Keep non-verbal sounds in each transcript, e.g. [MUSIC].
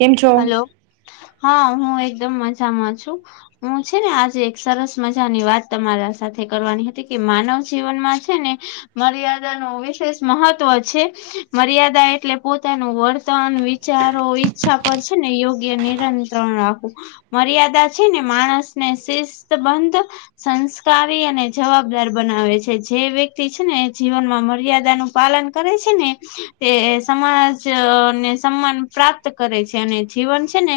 કેમ છો? હલો હા હું એકદમ મજામાં છું. હું છે ને આજે એક સરસ મજાની વાત તમારા સાથે કરવાની હતી કે માનવ જીવનમાં છે ને મર્યાદાનુ વિશેષ મહત્વ છે. મર્યાદા એટલે પોતાનું વર્તન વિચારો ઈચ્છા ઉપર છે ને યોગ્ય નિયંત્રણ રાખવું. મર્યાદા છે ને માણસ ને શિસ્તબંધ સંસ્કારી અને જવાબદાર બનાવે છે જે વ્યક્તિ છે ને એ જીવનમાં મર્યાદાનું પાલન કરે છે ને તે સમાજને સન્માન પ્રાપ્ત કરે છે. અને જીવન છે ને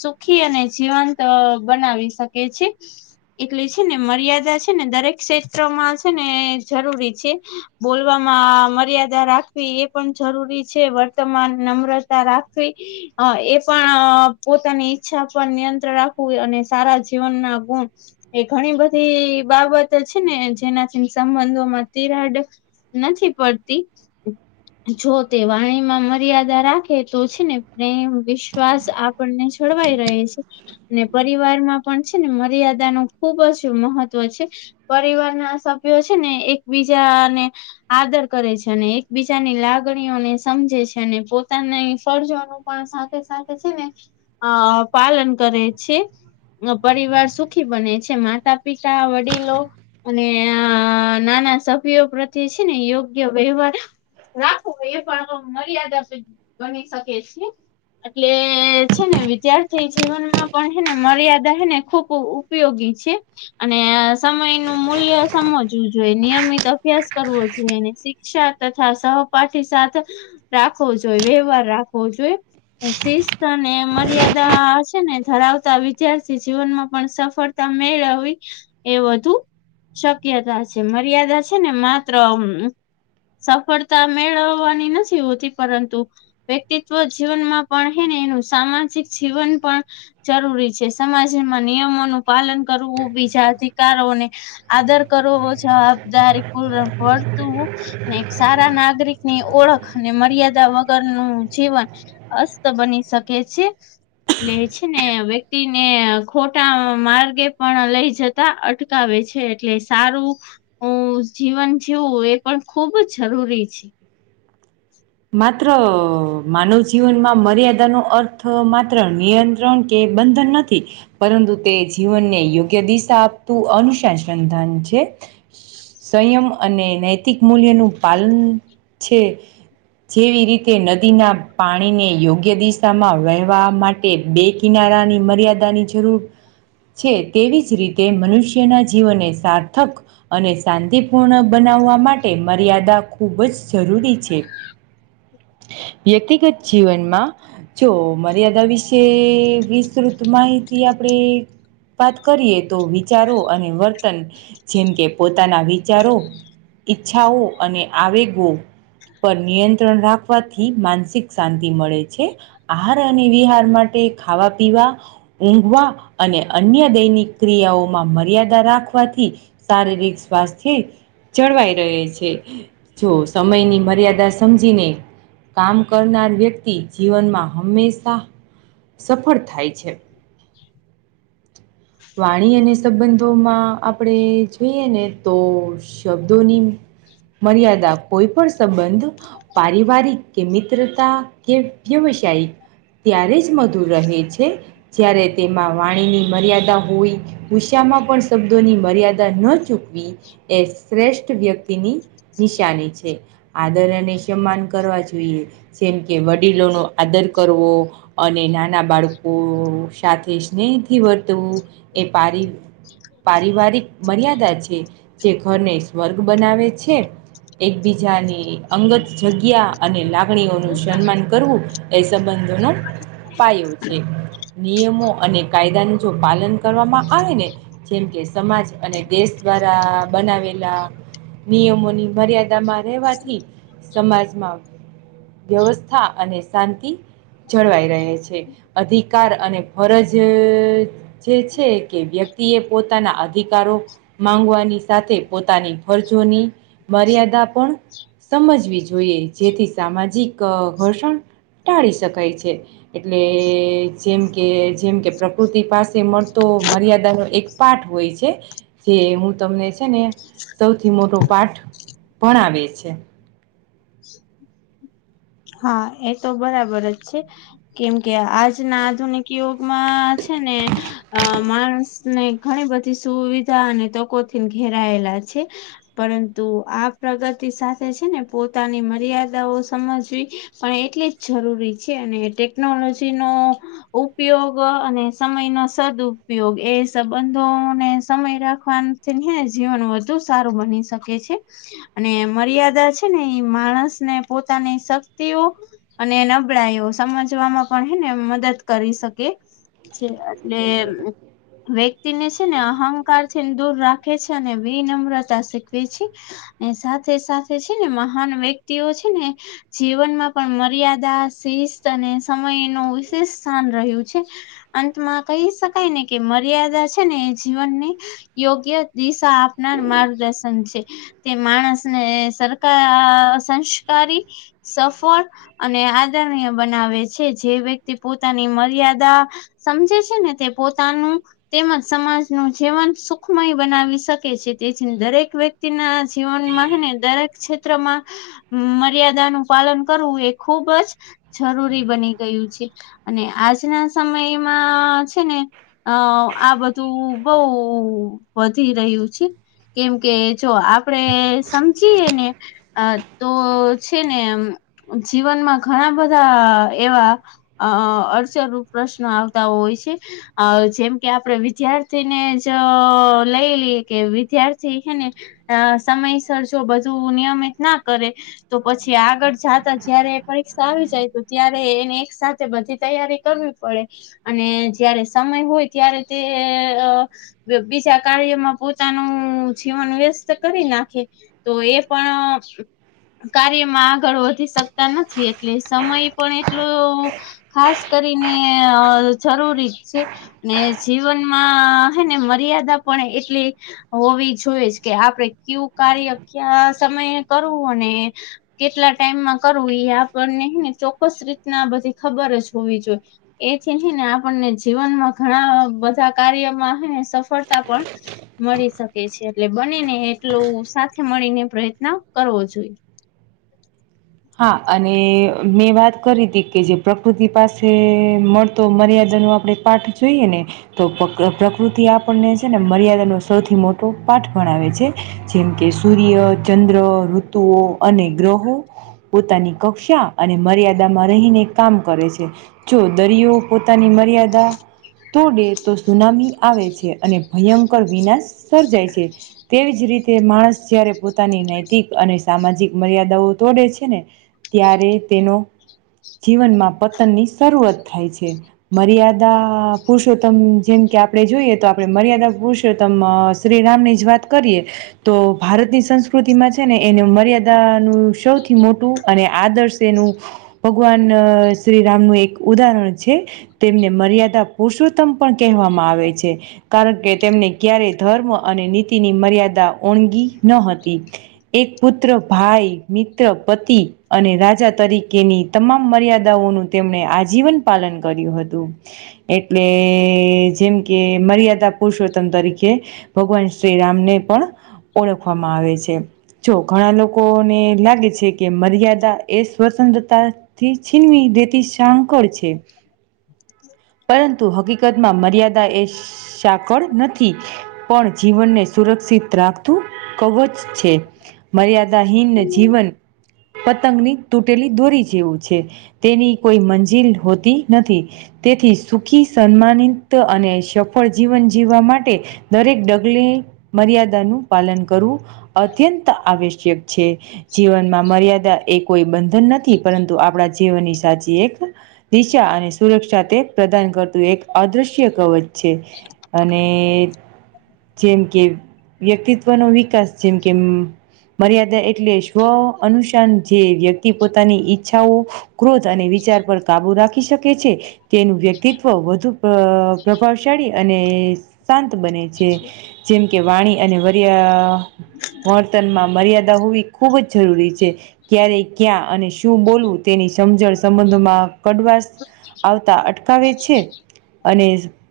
સુખી અને જીવંત બનાવી શકે છે. એટલે છે ને મર્યાદા છે ને દરેક ક્ષેત્રમાં છે ને જરૂરી છે. બોલવામાં મર્યાદા રાખવી એ પણ જરૂરી છે વર્તમાન નમ્રતા રાખવી હ એ પણ પોતાની ઈચ્છા પર નિયંત્ર રાખવું અને સારા જીવનના ગુણ એ ઘણી બધી બાબત છે ને જેનાથી સંબંધોમાં તિરાડ નથી પડતી. જો તે વાણી માં મર્યાદા રાખે તો છે ને. ને વિશ્વાસ આપણને છોડવાઈ રહે છે. અને પરિવારમાં પણ છે ને મર્યાદા ન ખુબ જ મહત્વ છે. પરિવાર ના સભ્યો છે ને એકબીજા ને આદર કરે છે અને એકબીજાની લાગણીઓને સમજે છે અનેને પોતાની ફરજોનું પણ સાથે સાથે છે ને અ પાલન કરે છે. પરિવાર સુખી બને છે માતા પિતા વડીલો અને નાના સભ્યો પ્રત્યે છે ને યોગ્ય વ્યહાર રાખો એ પણ મર્યાદા આપ ગની શકે છીએ એટલે છે ને વિદ્યાર્થી જીવનમાં પણ હને મર્યાદા હને ખુબ ઉપયોગી છે. અને સમય મૂલ્ય સમજવું જોઈએ નિયમિત અભ્યાસ કરવો જોઈએ અને શિક્ષા તથા સહપાઠી સાથે રાખવો જોઈ વ્યવહાર રાખવો જોઈએ શિસ્ત ને મર્યાદા ને ધરાવતા વિદ્યાર્થી જીવનમાં પણ સફળતા મેળવી એ વધુ શક્યતા છે મર્યાદા છે ને માત્ર એમ સફળતા મેળવવાની નથી હોતી પરંતુ વ્યક્તિત્વ જ જીવનમાં પણ હે ને એનું સામાજિક જીવન પણ જરૂરી છે સમાજમાં નિયમોનું પાલન કરવું બીજા અધિકારોને આદર કરવો જવા દારીપુર [UNINTELLIGIBLE] પર એક સારા નાગરિકની ઓળખ અને મર્યાદા વગરનું જીવન અસ્ત બની શકે છે. એટલે છે ને વ્યક્તિને ખોટા માર્ગે પણ લઈ જતા તા અટકાવે છે એટલે સારું જીવન જીવું એ પણ ખુબ જરૂરી છે. માત્ર માનવ જીવનમાં મર્યાદાનો અર્થ માત્ર નિયંત્ર ત્રણ કે બંધન નથી. પરંતુ તે જીવનને યોગ્ય દિશા આપતું અનુસંધાન છે. સંયમ અને નૈતિક મૂલ્યનું પાલન છે. જેવી રીતે નદીનાં પાણીને યોગ્ય દિશામાં વહેવા માટ એક બે કિનારાની મર્યાદાની જરૂર છે તેવી જ રીતે મનુષ્યના જીવને સાર્થક અને શાંતિપૂર્ણ બનાવવા માટે મર્યાદા ખૂબ જ જરૂરી છે. વ્યક્તિગત જીવનમાં જો મર્યાદા વિ.. શે વિસ્તૃત માહિતી આપણે વાત કરીએ તો વિચારો અને વર્તન. જેમ કે પોતાના વિચારો ઈચ્છાઓ અને આવેગો પર નિયં ત્રણ રાખવાથી માનસિક શાંતિ મળે છે. આહાર અને વિહાર માટે ખાવા -પીવા ઊંઘવા અને અન્ય દૈનિક ક્રિયાઓમાં મર્યાદા રાખવાથી શારીરિક સ્વાસ્થ્ય જળવાઈ રહે છે. જો સમયની મર્યાદા સમજીને કામ કરનાર વ્યક્તિ જીવનમાં હંમેશા સફળ થાય છે. વાણી અને સંબંધોમાં આપણે જોઈએ ને તો શબ્દોની મર્યાદા કોઈ પણ સંબંધ પારિવારિક કે મિત્રતા કે ક્યેવસાયિક ત્યારે જ મધુર રહે છે. જ્યારે તેમાં વાણીની મર્યાદા હોય ઉષામાં પણ શબ્દોની મર્યાદા ન ચૂકવી એ શ્રેષ્ઠ વ્યક્તિની નિશાની છે. આદર અને સન્માન કરવા જોઈએ. જેમ કે વડીલોનો આદર કરવો અને નાનાં બાળકો સાથે સ્નેહથી વર્તવું. એ પારી- પારિવારિક મર્યાદા છે. જે ઘરને સ્વર્ગ બનાવે છે. એકબીજાની અંગત જગ્યા અને લાગણીઓનું સન્માન કરવું એ સંબંધોનો પાયો છે. નિયમો અને કાયદા જો પાલન કરવામાં આવે ને જેમ કે સમાજ અને દેશ દ્વારા બનાવેલા નિયમોની મર્યાદામાં રહેવાથી સમાજમાં વ્યવસ્થા અને શાંતિ જળવાઈ રહે છે. અધિકાર અને ફરજ.. જે છે કે વ્યક્તિએ પોતાના અધિકારો માંગવાની સાથે પોતાની ફરજોની મર્યાદા પણ સમજવી જોઈએ. જેથી સામાજિક ઘર્ષણ ટાળી શકાય છે. એટલે.. જેમ કે જેમકે પ્રકૃતિ પાસે તે મળતો મર્યાદાનો એક પાઠ હોય છે. કે હું તમને છે ને સૌથી મોટો પાઠ ભણાવે છે. હા એ તો બરાબર જ છે. કેમ કે આજના આધુનિક યુગમાં છે ને અ માણસને ઘણી બધી સુવિધા અને તકોથી ઘેરાયેલા છે. પરંતુ આ પ્રગતિ સાથે છેને પોતાની મર્યાદાઓ સમજવી પણ એટલી જ જરૂરી છે. અને ટેક્નોલોજીનો ઉપયોગ અને સમયનો સદ્ઉપયોગ. એ સંબંધોને સમય રાખવાનો તેથીને જીવન વધુ સારું બની શકે છે. અને મર્યાદા છેને એ માણસને પોતાની શક્ ક્તિઓ અને નબળાઈઓ સમજવામાં પણ હેને મદદ કરી શકે. છે અટલે.. વ્યક્તિને છે ને અહંકાર ને દૂર રાખે છે અને વિનમ્રતા શીખવે છે. ને સાથે સાથે છે ને મહાન વ્યક્તિઓ છે ને જીવનમાં પણ મર્યાદા શિસ્ત અને સમયનો વિશેષ સ્થાન રહ્યું છે. અંતમાં કહી શકાય ને કે મર્યાદા છે ને એ જીવનની યોગ્ય દિશા આપનાર માર્ગદર્શન છે. તે માણસને સરકાર અહ સંસ્કારી સફળ અને આદરણીય બનાવે છે જે વ્યક્તિ પોતાની મર્યાદા સમજે છે ને તે પોતાનું તેમજ સમાજનું જીવન સુખમય બનાવી શકે છે તેથીન દરેક વ્યક્ તી ના જીવનમાંને દરેક ક્ષેત્રમાં મર્યાદાનું પાલન કરવું એ ખુબ જ જરૂરી બની ગયું છે અને આજના સમયમાં છે ને આ બધું બહુ વધી રહ્યું છે. કેમ કે જો આપડે સમજીએ ને અહ તો છે ને એમ અહ જીવનમાં ઘણા બધા એવા અહ અડચરરૂપ પ્રશ્ન આવતા હોય છે. અહ જેમ કે આપડે વિદ્યાર્થીને જ લઈ લઈએ કે વિદ્યાર્થી હેને અહ સમયસર જો બધું નિયમિત ના કરે તો પછી આગળ જાતા જયારે પરીક્ષા આવી જાય તો ત્યારે એને એક સાથે બધી તૈયારી કરવી પડે અને જયારે સમય હોય ત્યારે તે અહ બી-બીજા કાર્યમા પોતાનુ જીવન વ્યસ્ત કરી નાખે. તો એ પણ અહ કાર્યમાં આગળ વ ધી શકતા નથી એટલે સમય પણ એટલો ખાસ કરીને અહ જરૂરી છે. ને જીવનમાં હે ને મર્યાદા પણ એટલી હોવી જોઈએ જ કે આપડે કયુ કાર્ય ક્યા સમયે કરવું ને કેટલા ટાઈમમાં કરવું એ આપણને હે ને ચોક્કસ રીતના આ બધી ખબર જ હોવી જોઈએ. એથી છે ને આપણને જીવનમાં ઘણા બધા કાર્યમાં હે ને સફળતા પણ મળી શ કે છે એટલે બનેને એટલુ સાથે મળીને પ્રયત્ન કરવો જોઈએ. હા અને મેં વાત કરી તી કે જે પ્રકૃતિ પાસે મળતો મર્યાદાનો આપડે પાઠ જોઈએ ને તો પ્ર પ્રકૃતિ આપણને છે ને મર્યાદાનો સૌથી મોટો પાઠ ભણાવ છે. જેમ કે સૂર્ય, ચંદ્ર, ઋતુઓ અને ગ્રહો પોતાની કક્ષા અને મર્યાદામાં રહીને કામ કરે છે. જો દરિયો પોતાની મર્યાદા તોડે તો સુનામી આવે છે અને ભયંકર વિનાશ સર્જાય છે. તેવી જ રીત તે માણસ જયારે પોતાની નૈતિક અને સામાજિક મર્યાદાઓ તોડે છ છેને ત્યારે તેનો જીવનમાં પતન ની શરૂઆત થાય છે. મર્યાદા પુરુષોત્તમ જેમ કે આપડે જોઈએ તો આપડે મર્યાદા પુરુષોત્તમ અહ શ્રીરામની જ વાત કરીએ તો ભારતની સંસ્કૃતિમાં છે ને એને મર્યાદાનું સૌથી મોટું અને આદર્શ એનું ભગવાન અહ શ્રીરામનું એક ઉદાહરણ છે. તેમને મર્યાદા પુરુષોત્તમ પણ કહેવામાં આવે છે. કારણ કે તેમને ક્યારેય ધર્મ અને નીતિની મર્યાદા ઓણગી નો હતી. એક પુત્ર ભાઈ ની પતિ અને રાજા તરીકેની તમામ મર્યાદાઓનું તેમણે આજીવન પાલન કર્યું હતું.. એટલે એ--' જેમ કે મર્યાદા પુરુષોત્તમ તરીકે ભગવાન શ્રીરામને પણ ઓળખવામાં આવે છે જો ઘણા લોકોને લાગેછ છે કે મર્યાદા એ સ્વતંત્રતા થી છીનવી દેતી સાકળ છે. પરંતુ હકીકતમાં મર્યાદા એ સાકળ નથી. [UNINTELLIGIBLE] પણ જીવનને સુરક્ષિત રાખતું કવચ છે. [UNINTELLIGIBLE] મર્યાદાહીન જીવન પતંગની તૂટેલી દોરી જેવું છે, તેની કોઈ મંજિલ હોતી નથી. તેથી સુખી સન્માનિત અને સફળ જીવન માટે દરેક ડગલે મર્યાદાનું પાલન કરવું અત્યંત આવશ્યક છે. જીવનમાં મર્યાદા એ કોઈ બંધન નથી પરંતુ આપણા જીવનની સાચી એક. દિશા અને સુરક્ષા તે પ્રદાન કરતું એક અદૃશ્ય કવચ છે. અને જેમ કે વ્યક્તિત્વનો વી કાસ જેમ કેમ મર્યાદા એટલે શો? અનુશાસન જે વ્યક્તિ પોતાની ઈચ્છાઓ ક્રોધ અને વિચાર પર કાબુ રાખી શકે છે. તેનું વ્યક્તિત્વ વધુ પ્રભાવશાળી અને શાંત [INAUDIBLE] બને. છે જેમ કે વાણી અન [INAUDIBLE] વર્તનમાં મર્યાદા હોવી ખૂબ જ જરૂરી છે. ક્યારે ક્યાં અને શું બોલવું તેની સમજણ સંબંધોમાં કડવાશ આવતા અટકાવે છે અને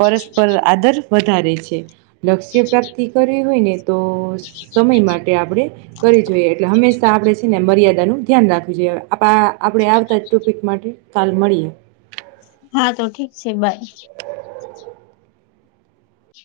પરસ્પર આદર વધારે છે. લક્ષ્ય પ્રાપ્તિ કરવી હોય ને તો, સમય માટે આપણે કરી જોઈએ એટલે હંમેશા આપણેે ને મર્યાદાનું ધ્યાન રાખજે. જોઈએ આપ આપણે આ બધા ટોપિક માટે કાલ મળીએ. હા તો ઠીક છે બાય.